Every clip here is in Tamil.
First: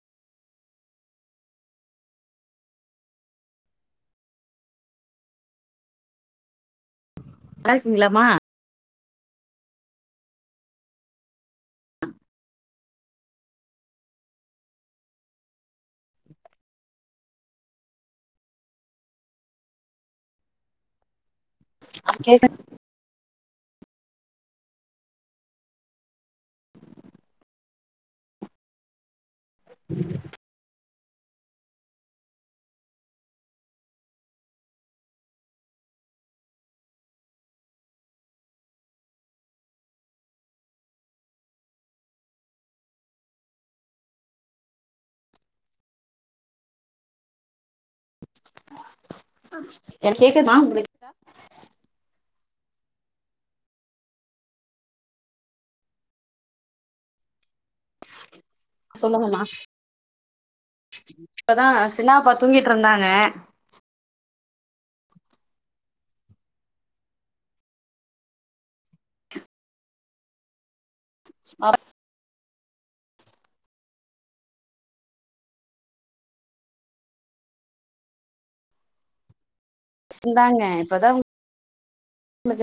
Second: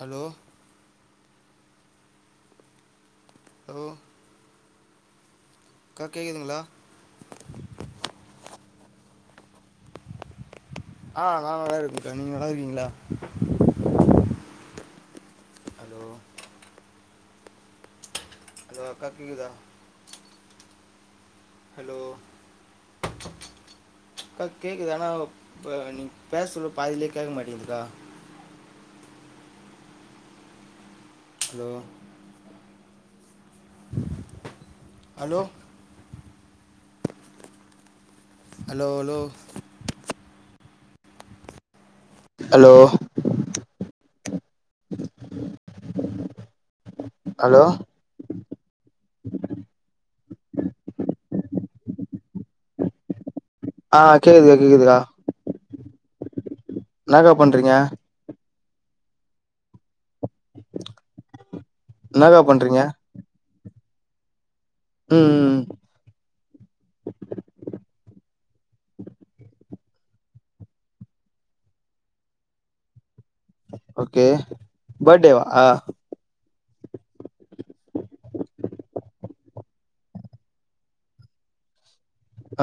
ஹலோ ஹலோ அக்கா கேக்குதுங்களா நல்லாருக்கீங்களாமா ஆ நா நல்லா இருக்கேன்கா நீங்க நல்லா இருக்கீங்ளா ஹலோ ஹலோ அக்கா கேக்குதா ஹலோ கேட்ட அக்கா கேக்குது ஆனா ப நீங் பேசுர பாதிலே கேக்க மாட்டிங்கிதுக்கா hello hello hello hello hello hello எனுக் கேக்குதுபா உங்ளுக் ஆ கேக்குதுகா கேக்குதுக்கா என்னாக்கா பண்றீங்க சொல்லுங்கணா இப்பதா சின்னாப்பா என்னக்கா பண்றீங்க தூங்கிட்ருந்தாங்க ம் ஆ ஓகே படேவா இந்தாங்க இப்பதா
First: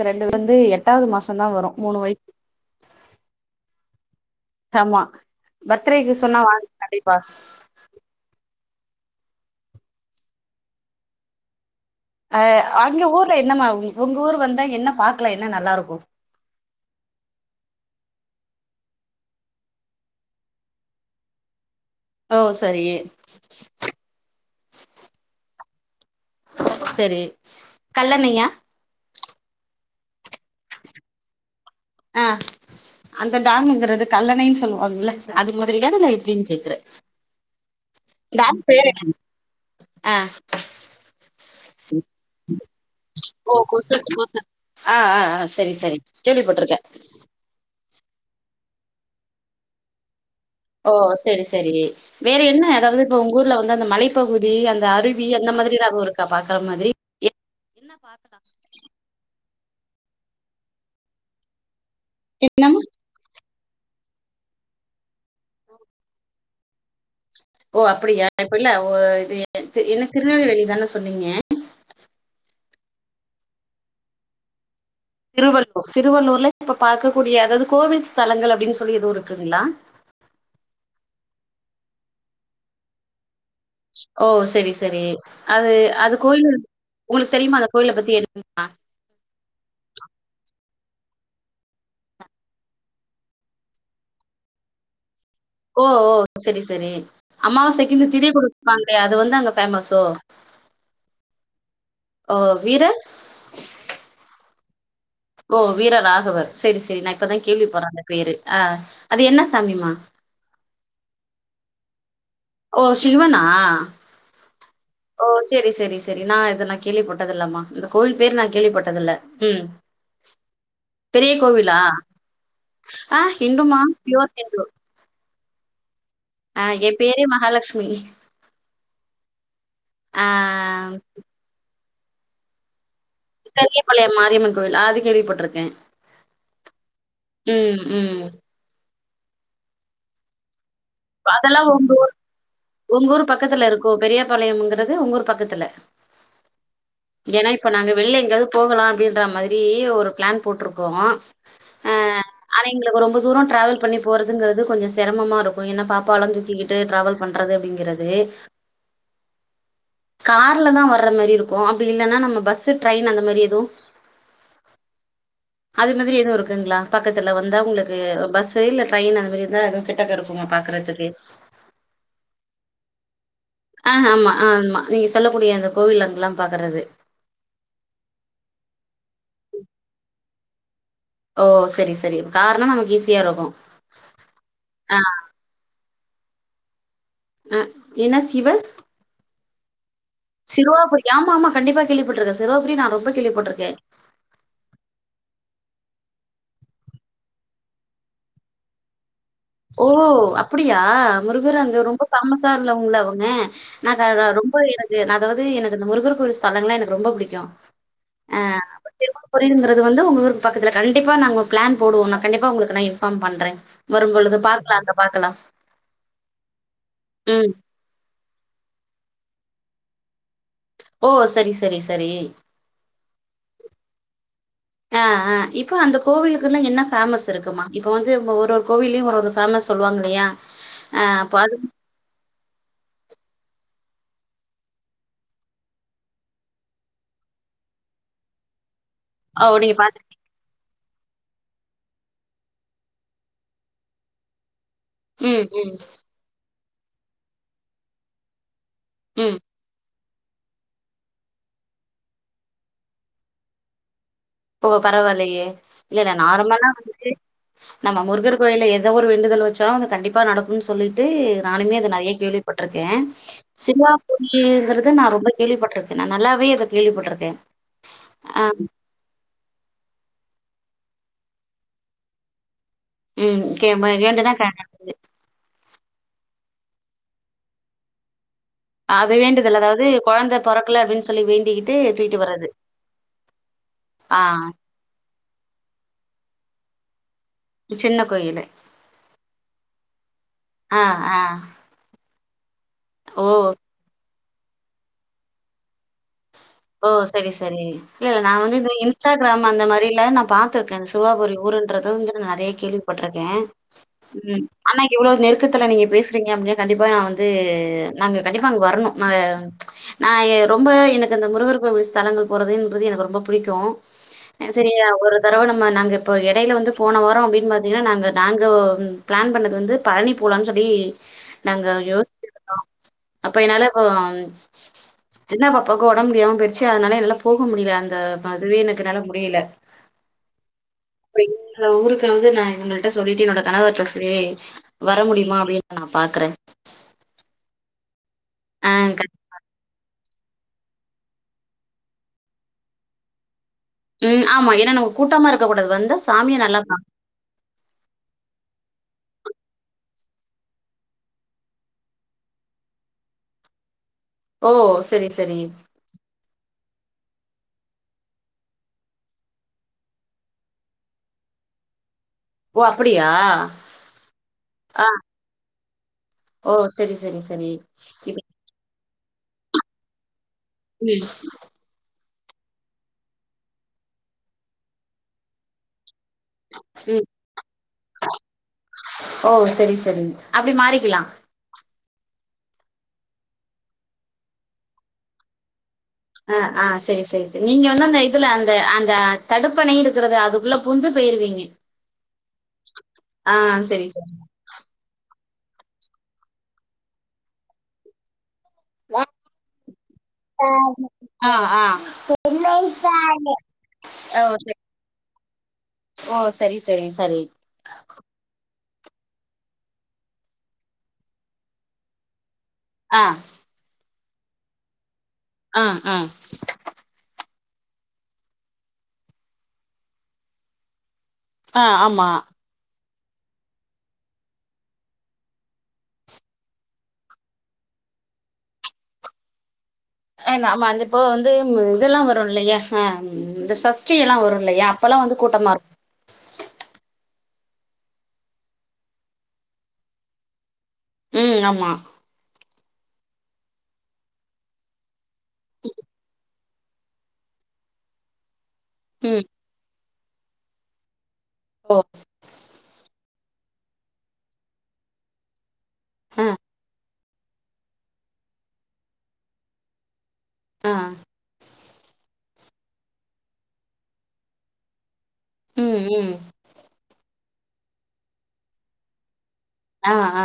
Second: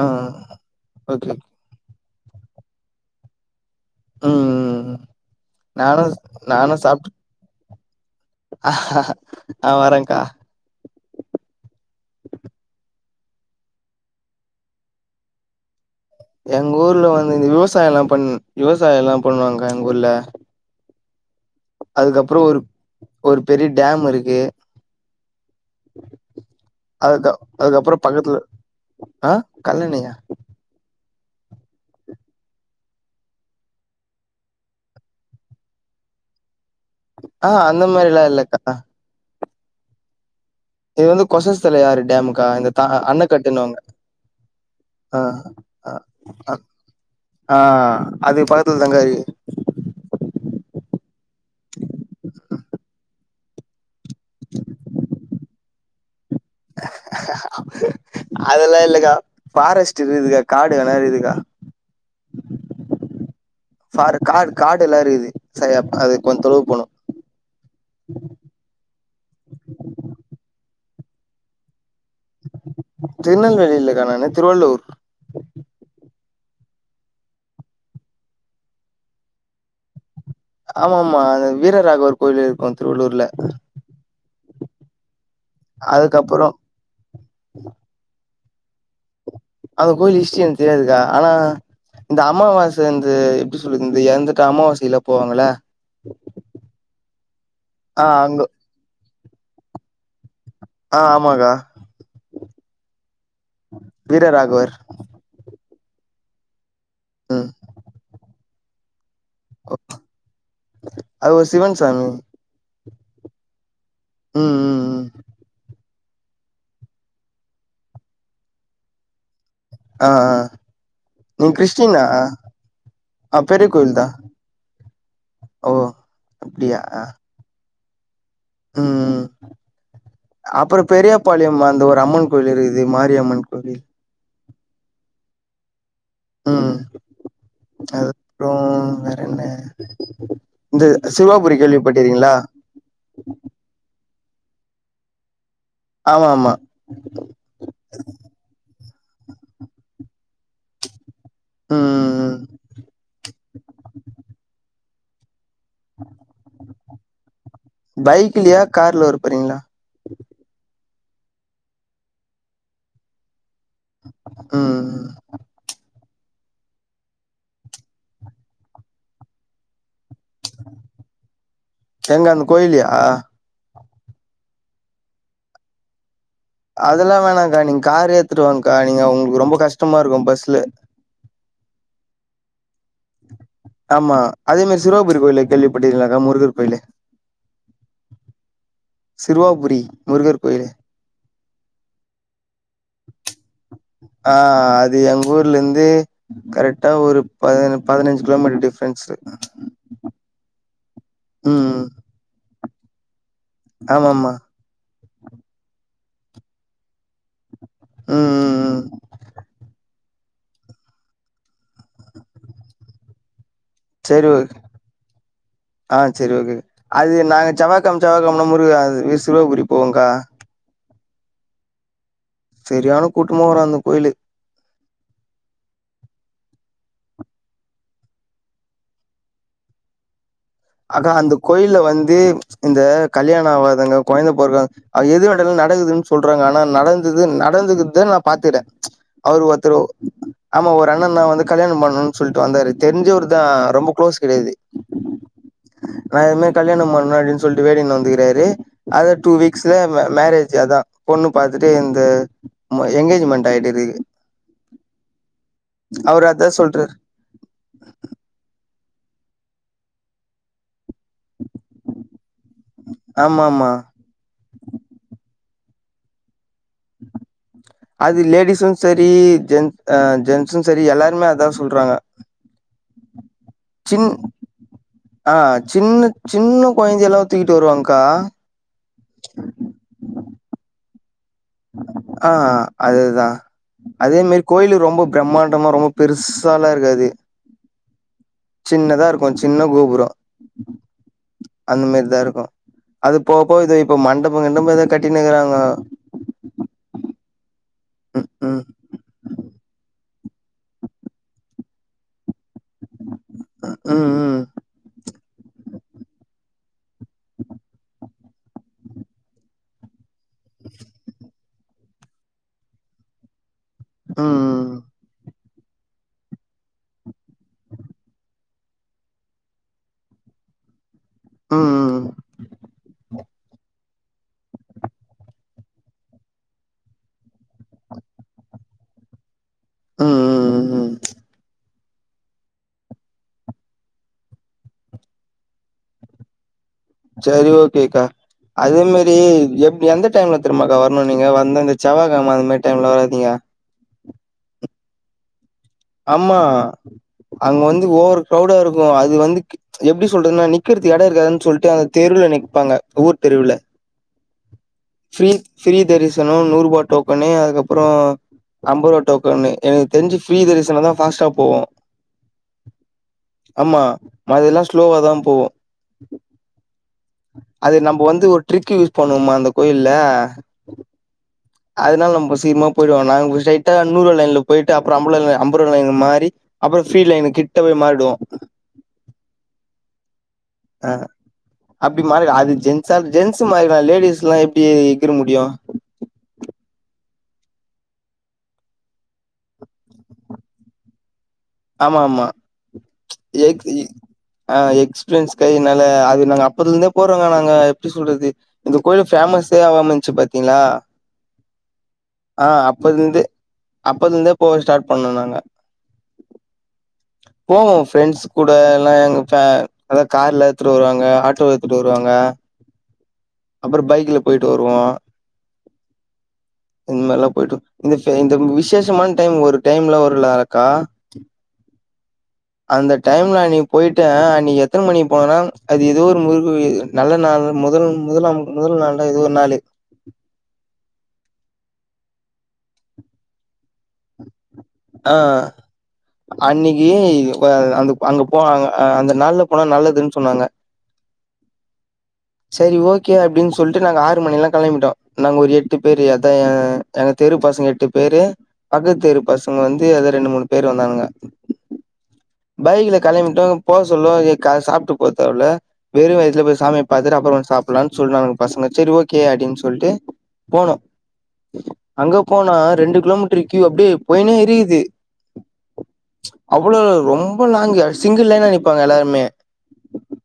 ஆ ரெண்டு வந்து எட்டாவ்து ஓகே மாசந்தா வரு மூணு வய் ம் ஆமா நானு பர்த்டேக்கு சொன்னா வாங்க நானு சாப்ட்டு கண்டிப்பா ஆ வரன்க்கா அ அங்க ஊர்ல என்னமா ஊ ஒங்கூரு வந்தா என்ன பாக்லா என்ன நல்லா இருக்கு எங் ஊர்ல வந்து இந்த விவசாயலா பண் விவசாயலா பண்ணுவாங்க எங்க ஊர்ல அதுக்கப்றோ ஓ ஒரு சரி ஒரு பெரிய டேம் இருக்கு சரி அதுதா அதுக்கப்றோ பக்கத்துல கல்லணையா ஆ கல்லணையா ஆ அந்த டேம்ங்கிறது கல்லணைன் சொல்லுவோம்ல்ல அது மாதிரிதான இல்ல எப்டின் கேக்குற ஆ ஹ அந்த மாரில டேம் பேரென்ன அ இது வந்து கொசஸ்தலயாரு டேமுகா இந்த த அண்ண கட்டுன்வாங்க பெஸ்ட்டு கோசா ஆ ஆ ஆ சரி சரி கேள்வி அ பட்ருக்கே ஆ அது பக்கத்துல் தாங்கா இ ஓ செரி செரி வேற என்ன அதாவ்து இப்போ ஒங்கூர்ல வந்து அந்த மலை பகுதி அந்த அருவி அந்த மாதிரி எதாவ்து இருக்கா பக்கம் அதெல்லா இல்லக்கா ஃபாரஸ்ட் இதுகிதுகா காடு வேனா இருகிதுகா என்னமா ஃபாரு காடு காடெல்லா இருக்குது சர்யா அது கொஞ் தொலுவு போனு ஓ அப்பிடியா இப்பில்ல ஓ இது என்ன திருநெல்வேலினிதான சொன்னீங்க திருநெல்வேலி இல்லக்கா நானு திருவள்ளூர் திருவள்ளூர் திருவள்ளூர்ல இப்ப பாக்க கூடிய அதாவ்து கோவில் ஸ்தலங்கள் அப்டின் சொல்லி எது இருக்குங்ளா ஆமாம்மா அது வீரராகவர் கோவில் இருக்கு திருவள்ளூர்ல ஓ செரி செரி அது அந்த அதுக்கப்புறோ கோய்லு உங்ளுக் தெரிமா அந்த கோய்ல பத்தி எது [inaudible] அந்த கோய்ல் ஹிஸ்ட்ரி எனக் தெரியாதுகா ஆனா இந்த அமாவாச வந்து எப்டி சொல்றது எறந்துட்டு அமாவாசைல போவாங்கள ஓ ஓ செரி செரி ஆ அமாவாசைக்கினு திதி அங்க குடுப்பாங்ளே அது வந்து அங்க ஃபேமஸோ ஆ ஆமாகா ஓ வீர வீரராகவர் ஓ வீர ராகவர் செரி செரி நா இப்பதா ம் கேள்விபட்றே அந்த பேரு ஆ அது என்ன சாமிமா அது ஒரு சிவன் சாமி ஓ சிவனா ம் ம் ம் ஓ செரி செரி செரி நா இத நா கேள்விப்பட்டதுல்லமா இந்த கோவில் பேரு நா கேள்விபட்டதுல்ல ம் ஆ ஆ பெரிய நீங் கோவிலா? கிறிஸ்டினா ஆ பெரிய ஹிந்தும்மா. கோவில் தா பியூர் ஹிந்து. ஓ ஆ அப்டியா என் பேரே மகாலக்ஷ்மி ம் ம் அப்பற பெரிய பாளையம் அந்த ஒரு அம்மன் கோயிலிருக்குது மாரியம்மன் கோவில் பழைய மாரியம்மன் கோவில் அது கேள்விப்பட்ருக்கே ம் ம் அப்றோ வேற என்ன இது அதெல்லா ஒங்கஊர் ஒங்கூரு பக்கத்துல இருக்கோ பெரியபாளையம்ங்கறது உங்க ஊர் பக்கத்துல ஆமாமா ஏன்னா இப்போ நாங்க வெளில எங்கயாவ்து போகலா அப்டின்ற மாரி ஒரு பிளான் போட்ருக்கோ ம் ஆ ம் ஆனா எங்களுக்கு ரொம்ப தூரொ ட்ராவல் பண்ணி போறதுங்குறது கொஞ்சொ செரமமா இருக் ஓ என்ன பாப்பாவலா தூக்கிக்கிட்டு ட்ராவல் பைக்லியா கார்ல வர போறீங்ளா கார்ல தா வர்ற மேரி இருக்கூ அப்டி இல்லனா நம்ம பஸ்ஸு ட்ரெயின் அந்த மாரி எதூ ம் ம் அது மாதிரி எதுவு இருக்குங்ளா பக்கத்துல வந்தா உங்களுக்கு பஸ்ஸு இல்ல ட்ரெயினு அது மாதிரி எதாவ்து கிட்டக்க இருக் எங்க அந்த கோயில்லயா ஆ ஆமா ஆமா நீங்க சொல்லக்கூடிய அந்த கோவில் அங்கல்லாம் பாக்கறது அதெல்லா வேணாக்கா நீங்காரே எடுத்துட்டுவாங்க்கா நீங்க உங்களுக்கு ரொம்பொ கஷ்டமா இருக்கூ பஸ்ல ஓ செரி செரி இப்ப கார்னா நமக்கு ஈஸியா இருக்கூ ஆமா அதே மாரி சிறுவாபுரி கோயில கேள்விப்பட்ருக்கீங்ளாகா முருகர் கோயிலு அ என்ன சிவ சிறுவாபுரி முருகர் கோயிலு சிறுவாபுரி ஆமா மா கண்டிப்பா கேள்விப்பட்ருக்கே சிறுவாபுரிய நா ரொம்ப கேள்விப்பட்ருக்கே ஆ அது எங்கூர்லேந்து கரெட்டா ஒரு பதி பதினஞ்சு கிலோமீட்டர் டிஃப்ரன்ஸு ஓ அப்புடியா முருகரு அங்க ரொம்ப ஃபேமஸா இருந்தவுங்கள அவுங்க நா அதா ஆமாமா அதான் ரொம்ப எனக்கு நா அதாவ்து எனக்கு இந்த முருகர் கோயில் ஸ்தலங்கள்லா எனக்கு ரொம்ப புடிக்கூ ம் ஆ ம் ம் அப்ப திருவாபுரிங்கறது வந்து வந்து உங்கஊர்க்கு பக்கத்துல கண்டிப்பா நாங்க ஒரு பிளான் போடுவோ நா கண்டிப்பா உங்களுக்கு நா இன்ஃபார்ம் பண்றே சரி வரும்பொழுது பார்க்கலாம், அங்க பார்க்கலாம். ஆ செரி ஓகே ஓகே அது நாங்க ம். செவ்வாக் க்கம் செவ்வாகெழம முருக அது சிறுவாபுரி போவோக்கா ஓ சரி சரி சரி செரியான கூட்டம்மா வரு அந்த கோயிலு ஆ ஆ இப்ப அந்த கோவிலுக்குனு என்ன ஃபேமஸ் இருக்குமா இப்ப வந்து ஒரு ஒரு கோவில்லயு ஒரு ஒரு ஃபேமஸ் சொல்லுவாங்கல்லயா அக்கா அந்த கோயில்ல வந்து இந்த கல்யாணோ ஆவாதவங்க கொழந்த பொறக்காத அது எத கேட்டாலு நடக்குதுன் சொல்றாங்க ஆனா நடந்தது நடந்துக்குது நா பாத்துர அவரு ஓ! நீங்க ஒத்தரு பார்த்து ஆமா ஒரு அண்ணன்ன வந்து கல்யாணம் பண்ணணுன் சொல்ட்டு வந்தாரு தெரிஞ்சவரு தா ரொம்ப க்ளோஸ் கெடையாது ம் ம் நா இது மாரி கல்யாணம் பண்ண அப்டின் சொல்லிட்டு வேண்டின் வந்துகிறாரு அத டூ ம். வீக்ஸ்ல மரேஜ் அதா பொண்ணு பாத்துட்டே இந்த ஆமா எங்கேஜ்மெண்ட் ஆய்டுது ஓ பரவால்லையே இல்லல்ல அவரு அதான் நார்மலா சொல்றாரு. வந்துட்டு நம்ம முருகர் கோயில்ல எதோ ஒரு வேண்டுதல் வச்சாலு அது கண்டிப்பா நடக்குன் சொல்லிட்டு நானுமே அத நறையா கேள்வி பட்ருக்க ஆமாமா. சிலா டிங்கிறது நா ரொம்ப கேள்விப்பட்ருக்க நா நல்லாவே அத கேள்விப்பட்ருக்க அது லேடிஸு சரி ஜென் அ ஜென்ஸு சரி எல்லாருமே அதா சொல்றாங்க ம் கே சின் மகண்டுதா கேக்கனு ஆ சின்ன சின்ன கொழந்தைல்லா தூக்கிட்டு வருவாங்க்கா அது வேண்டதில்ல அதாவது கொழந்த பொறக்கல அப்டின் சொல்லி வேண்டி ஆ அதுதா அதே ஆ மாரி கோயிலு ரொம்ப பிரம்மாண்டமா ரொம்ப பெருசாலா இருக்காது சின்ன கோயிலு சின்னதா இருக்கு சின்ன கோபுரோ ஆ அ அந்த மாரிதா இருக்கு அது போகப்போ இது இப்ப மண்டபோ கிண்டபோ ஏத கட்டினுருக்கிறாங்க உம் ஓ சரி சரி இல்ல நா வந்து இந்த இன்ஸ்டாக்ரம் அந்த மாதிரில நா பாக் ட்ருக்க இந்த சிவாபுரி ஊருன்றது வந்து நா நெறைய கேள்விப்பட்ருக்க ம் ஆனா இவ்ளோ நெருக்கத்துல நீங்க பேசுறீங்க அப்டின்னா கண்டிப்பா நா வந்து நாங்க கண்டிப்பா அங்க வர்ணு ந நா ரொம்ப எனக் அந்த முருகர் கோவில் ஸதலங்கள் போறது என்பது எனக்கு ரொம்ப பிடிக்கு ம், சரிய ம், ஒரு தரவ நம்ம நாங்க இப்ப எடையில வந்து போன வாரோ அப்டின்னு பாத்தீங்கன்னா நாங்க நாங்க ப்ளன் பண்ணது வந்து பழனி போலான் சொல்லி ம், நாங்க ம், யோசிச்சிட்ருந்தோ அப்ப என்னால சின்ன பக் பாக்கு ஒடம்ப முடியாம போய்டுச்சு அதனால என்னால போக முடியல அந்த இப்ப அதுவே எனக்கு என்னால முடியல ம், ம். அப்றோ எங்க ஊருக்கா வந்து நா இவங்கள்ட்ட சொல்லிட்டு என்னோட கணவர்ட்ட சொல்லி வர முடியமா அப்டின்னு நா பாக்கற சரி ஓகேக்கா அதே மேரி எப் எந்த டைம்ல தெர்ம்மாக்கா வரணு நீங்க வந்தா இந்த செவ்வா கெழம அந்த மாரி டைம்ல வராதீங்க ம் ஆமா ஏனா நம்ம கூட்டமா இருக்க கூடாது வந் அம்மா அங்க வந்து ஓவர் க்ரௌடா இருக்கு அது வந்து எப்டி சொல்றதுனா நிக்குறதுக்கு எடோ இருக்காதுன் சொல்ட்டு அந்த தெருவுல நிப்பாங்க ஊர் தெருவுல ஓ சரி ஃப்ரீ சரி ஃப்ரீ தரிசனோ நூறுபா டோக்கனு அதுக்கப்புறோ அம்பரூவா டோக்கன்னு எனக்கு தெரிஞ்சு ஃப்ரீ தரிசனோ தா ஃபாஸ்ட்டா போவு ஓ! அப்படியா? ஆம்மா மாதெல்லா ஆ. ஸ்லோவாதா போவு ஓ சரி சரி சரி இப் ட்ரிக்கு யூஸ் பண்ணுவோமா அந்த கோயில்ல நு அதனால நம்மோ சீக்கிரமா போயிடுவோ நாங்க ஸ்ரைட்டா நூறுபா லைன்ல போயிட்டு அப்றோ ஐம்புலைன் ஐம்பது ரூபா லைன்ல மாறி அப்றோ ஃப்ரீ ம். லைன்ல கிட்ட போய் மாறிவோ ஓ சேரி சேரி அப்டி ஆ மாறிக்கலா அப்டி மாறிட்லா அது ஜென்ஸா ஜென்ஸ் மாறிக்லா லேடிஸ்லா எப்டி எகுற முடியு அ ஆ சேரி சேரி சேரி நீங்க வந்து அந்த இதுல அந்த அந்த தடுப்பணை இருக்கறது அதுக்குள்ள புந்து போயிருவீங்க ஆமா ஆமா ஆ, எக்யி சரி, சரி. ஆ எக்ஸ்பீரியன்ஸ் கை நாலா அது நாங்க அப்பத்துல இருந்தே போறோங்க நாங்க எப்டி சொல்றது இந்த கோயிலு ஃபேமஸ் சே ஆகாம இருச்சி பாத்தீங்களா ஆ ஆ [inaudible] ஆ அப்பத்துல இருந்தே அப்பத்துல ஓ! இருந்தே சரி. போவ ஸ்டார்ட் பண்ணோ நாங்க ஓ சரி சரி சரி போவோ ஃப்ரெண்ட்ஸ் கூட எல்லா எங்க ஃபே அதா கார்லா எடுத்துட்டு வருவாங்க ஆட்டோ எடுத்துட்டு வருவாங்க ஆ அப்றோ பைக்ல போயிட்டு வருவோ ஆ அ இந்த மாரிலா போயிட்டு இந்த இந்த விசேஷமான டைம் ஒரு டைம்லா வரும்ல அக்கா ஆ ஆமா அந்த டைம்ல அன்னிக்கி போயிட்டே அன்னிக்கி எத்தன மணிக்கு போனேனா அது ஏதோ ஒரு முருக்கர் கோயி நல்ல நாள் முதல் முதல் முதல் நாள்ல எதோ ஒரு நாள் எ நாம்ம அந்த இப்போ வந்து இதெல்லா வரோ இல்லையா அ ம் இந்த சஷ்டில்லா வரு இல்லையா அப்பல்லாம் ஆ வந்து கூட்டமா இருக்கும். அன்னிக்கி அ அந்த அங்க போ அந்த நால்ல போனா நல்லதுன்னு சொன்னாங்க ம் ஆமா சேரி ஓகே அப்டின் சொல்லிட்டு நாங்க ஆறு மணிக்லா கெளம்பிட்டோ நாங்க ஒரு எட்டு பேர் ஆ எங்க தெரு பசங்க எட்டு பேரு பக்கத்து தெரு ம். பசங்க வந்து து ரெண்டு மூணு பேரு வந்தானுங்க ஒ பைக்ல கெளம்பிட்டோ போக சொல்லோ எ க சாப்புட்டு போதேவல்ல வெறு ஆ, வயித்துல போய் சாமிய பாத்துட்டு அப்புறோ வந்து சாப்புட்லான் சொன்னானுங்க பசங்க செரி ஓகே அப்டின்னு சொல்லிட்டு ஆ. போனோ அங்க போனா ரெண்டு கிலோமீட்டர் க்கியூ அப்டியே போயினே இருக்கியுது ம் ம் அவ்ளோ ரொம்ப லாங்கு சிங்கிள் லைன்ல நிப்பாங்க எல்லாருமே ஆ ஆ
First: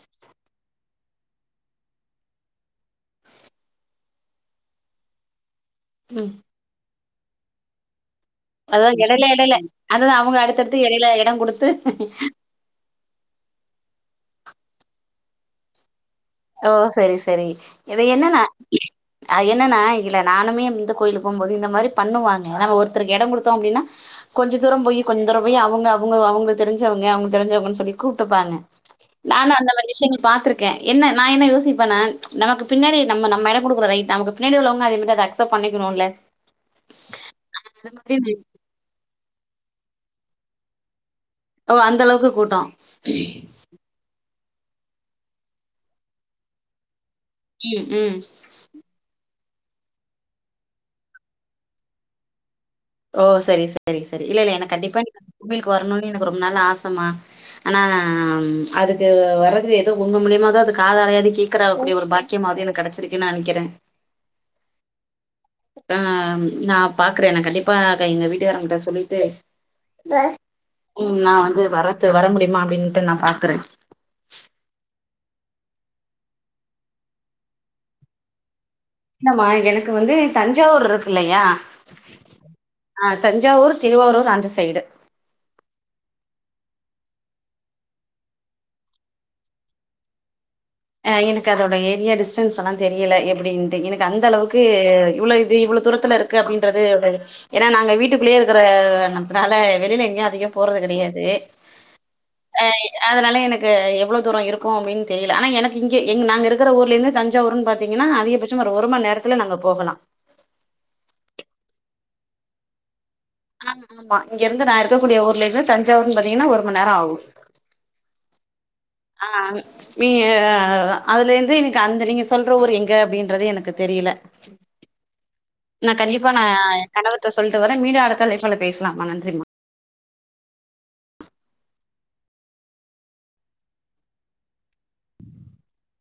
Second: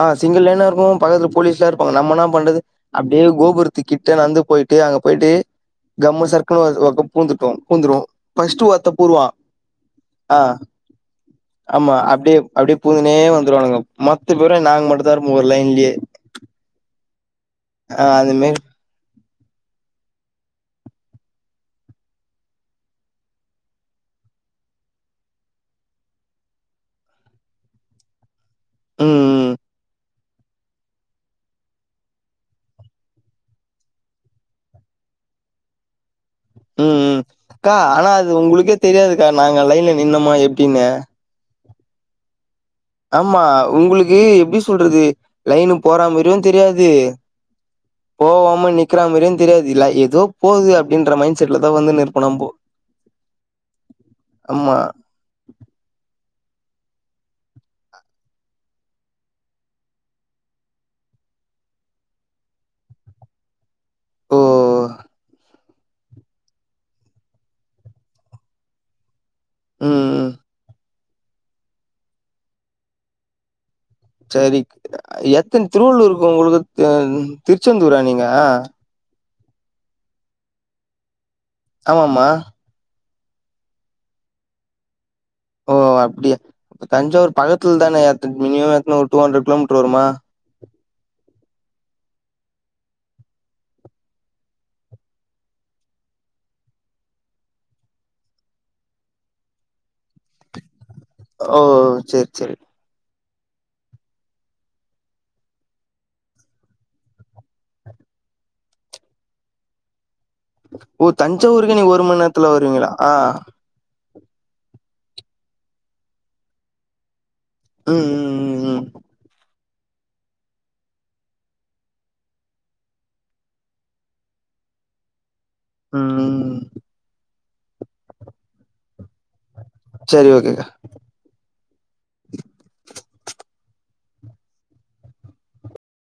ஆ சிங்கள் லைனா இருக்கு பக்கத்துல போலீஸ்லா இருப்பாங்க நம்மனா பண்றது அப்டியே கோபுரத்து கிட்ட நடந்து போயிட்டு அங்க போயிட்டு கம்மு ம். சர்க்னு ஒரு பக்கோ பூந்துட்டோ பூந்துறுவோ அதுதா எடைல எடையில அதுதா அவுங்க ஆ அடுத்தடுத்து எடைல எடோ குடுத்து ஆமா அப்டியே அப்டியே பூந்துனே வந்துருவானுங்க மொத்த பேரு நாங்க மட்டு தா இருப்போ ஒரு லைன்லயே ஓ செரி செரி இது ஆ அந்த என்னன்னா மாரி அ என்னன்னா இல்ல நானுமே இந்த கோயிலுக்கு போகும்போது இந்த மாரி பண்ணுவாங்க நம்ம ஒருத்தருக்கு எடோ குடுத்தோ அப்டின்னா கொஞ்ச தூரம் போயி கொஞ்ச தூரம் போயி அவுங்க அவுங்க அவுங்களுக்கு தெரிஞ்சவங்க அவுங்க தெரிஞ்சவங்கன்னு சொல்லி கூப்ட்டுப்பாங்க ம், ம், நானு அந்த மாரி விஷயங்கள் பாத்திருக்கே என்ன நா என்ன யோசிப்பனா நமக்கு பின்னடி நம்ம நம்ம எடோ குடுக்குறோ ரைட் நமக்கு பின்னாடி உள்ளவங்க அதே மாரி அத அக்செப்ட் பண்ணிக்கணும்ல ம் ம் அக்கா ஆனா அது உங்களுக்கே தெரியாதுக்கா நாங்க லைன்ல நின்னோமா எப்டின்னு ஓ அந்த அளவுக்கு கூட்டோ ஆமா உங்களுக்கு எப்டி சொல்றது லைனு போற மாரியு தெரியாது ம், ம். போவாம நிக் க்கற மாரியு தெரியாது இல்ல எதோ போது அப்டின்ற மைண்ட் செட்ல தா வந்து நிற்போ நம்போ ஓ சரி சரி சரி இல்ல இல்ல எனக்கு ஆமா கண்டிப்பா நீங்க அந்த கோயிலுக்கு வரணுனு எனக்கு ரொம்ப நாள ஆசமா ஆனா அதுக்கு வரது எதோ உங்க மூலியமோ அது காதாலயாது கேக்கற அப்டி ஒரு பாக்கி கியமா அது எனக்கு கடச்சிருக்குன்னு நெனைக்கற ஓ ஆஹ் நா பாக்ற நா கண்டிப்பா எங்க வீட்டுக்காரங்கிட்ட சொல்லிட்டு ம் ம் ம் நா வந்து வரது வர முடியுமா அப்டின்ட்டு நா பாக்கற சரி எத்தன திருவள்ளூர்க்கு உங்களுக்கு திருச்செந்தூரா நீங்க இல்லம்மா எனக்கு வந்து தஞ்சாவூர் இருக்கு இல்லையா ஆமாம்மா அ தஞ்சாவூர் திருவாரூர் அந்த சைடு ஓ அப்டியா தஞ்சாவூர் பக்கத்துல தான எத்தன மினிமம் எத்தன ஒரு டூ ஹண்ட்ரட் கிலோமீட்டர் வருமா எனக்கு அதோட ஏரியா டிஸ்டன்ஸ்ல்லா தெரியல எப்டின்ட்டு எனக்கு அந்த அளவுக்கு இவ்ளோ இது இவ்ளோ தூரத்துல இரு அப்டிறன்றது ஏ நாங்க வீட்டுக்குள்ளேயே இருக்கிறனால வெளியில எங்க அதிக போறது கெடையாது ஓ சரி சரி அ அதனால எனக்கு எவ்ளோ தூரோ இருக்கும் அப்டின்னு தெரில ஆனா எனக் இங்க எங் நாங்க இருக்கற ஊர்லேந்து தஞ்சாவூரு பாத்தீங்கன்னா அதிகபட்சம் ஒரு மண் நேரத்துல நாங்க போகலா ஓ தஞ்ச ஊருக்கே நீங்க ஒரு மண்நேரத்துல வருவீங்களா ஆ ஆமா இங்க இருந்து நா இருக்கக்கூடிய ஊர்ல இருந்து தஞ்சாவூர்னு பாத்தீங்கன்னா ஒரு மண் நேரோ ஆகும் ம் ம் ம் அ நீ அதுலேந்து இன்னிக்கு அந்த நீங்க சொல்ற ஊர் எங்க அப்டின்றது எனக்கு தெரியல நா ம் கண்டிப்பா நா ம் எ கணவர்ட்ட சொல்ட்டு வர மீடியா அடுத்த லேஃப்ல பேசலா மா நன்றிமா சரி ஓகேக்கா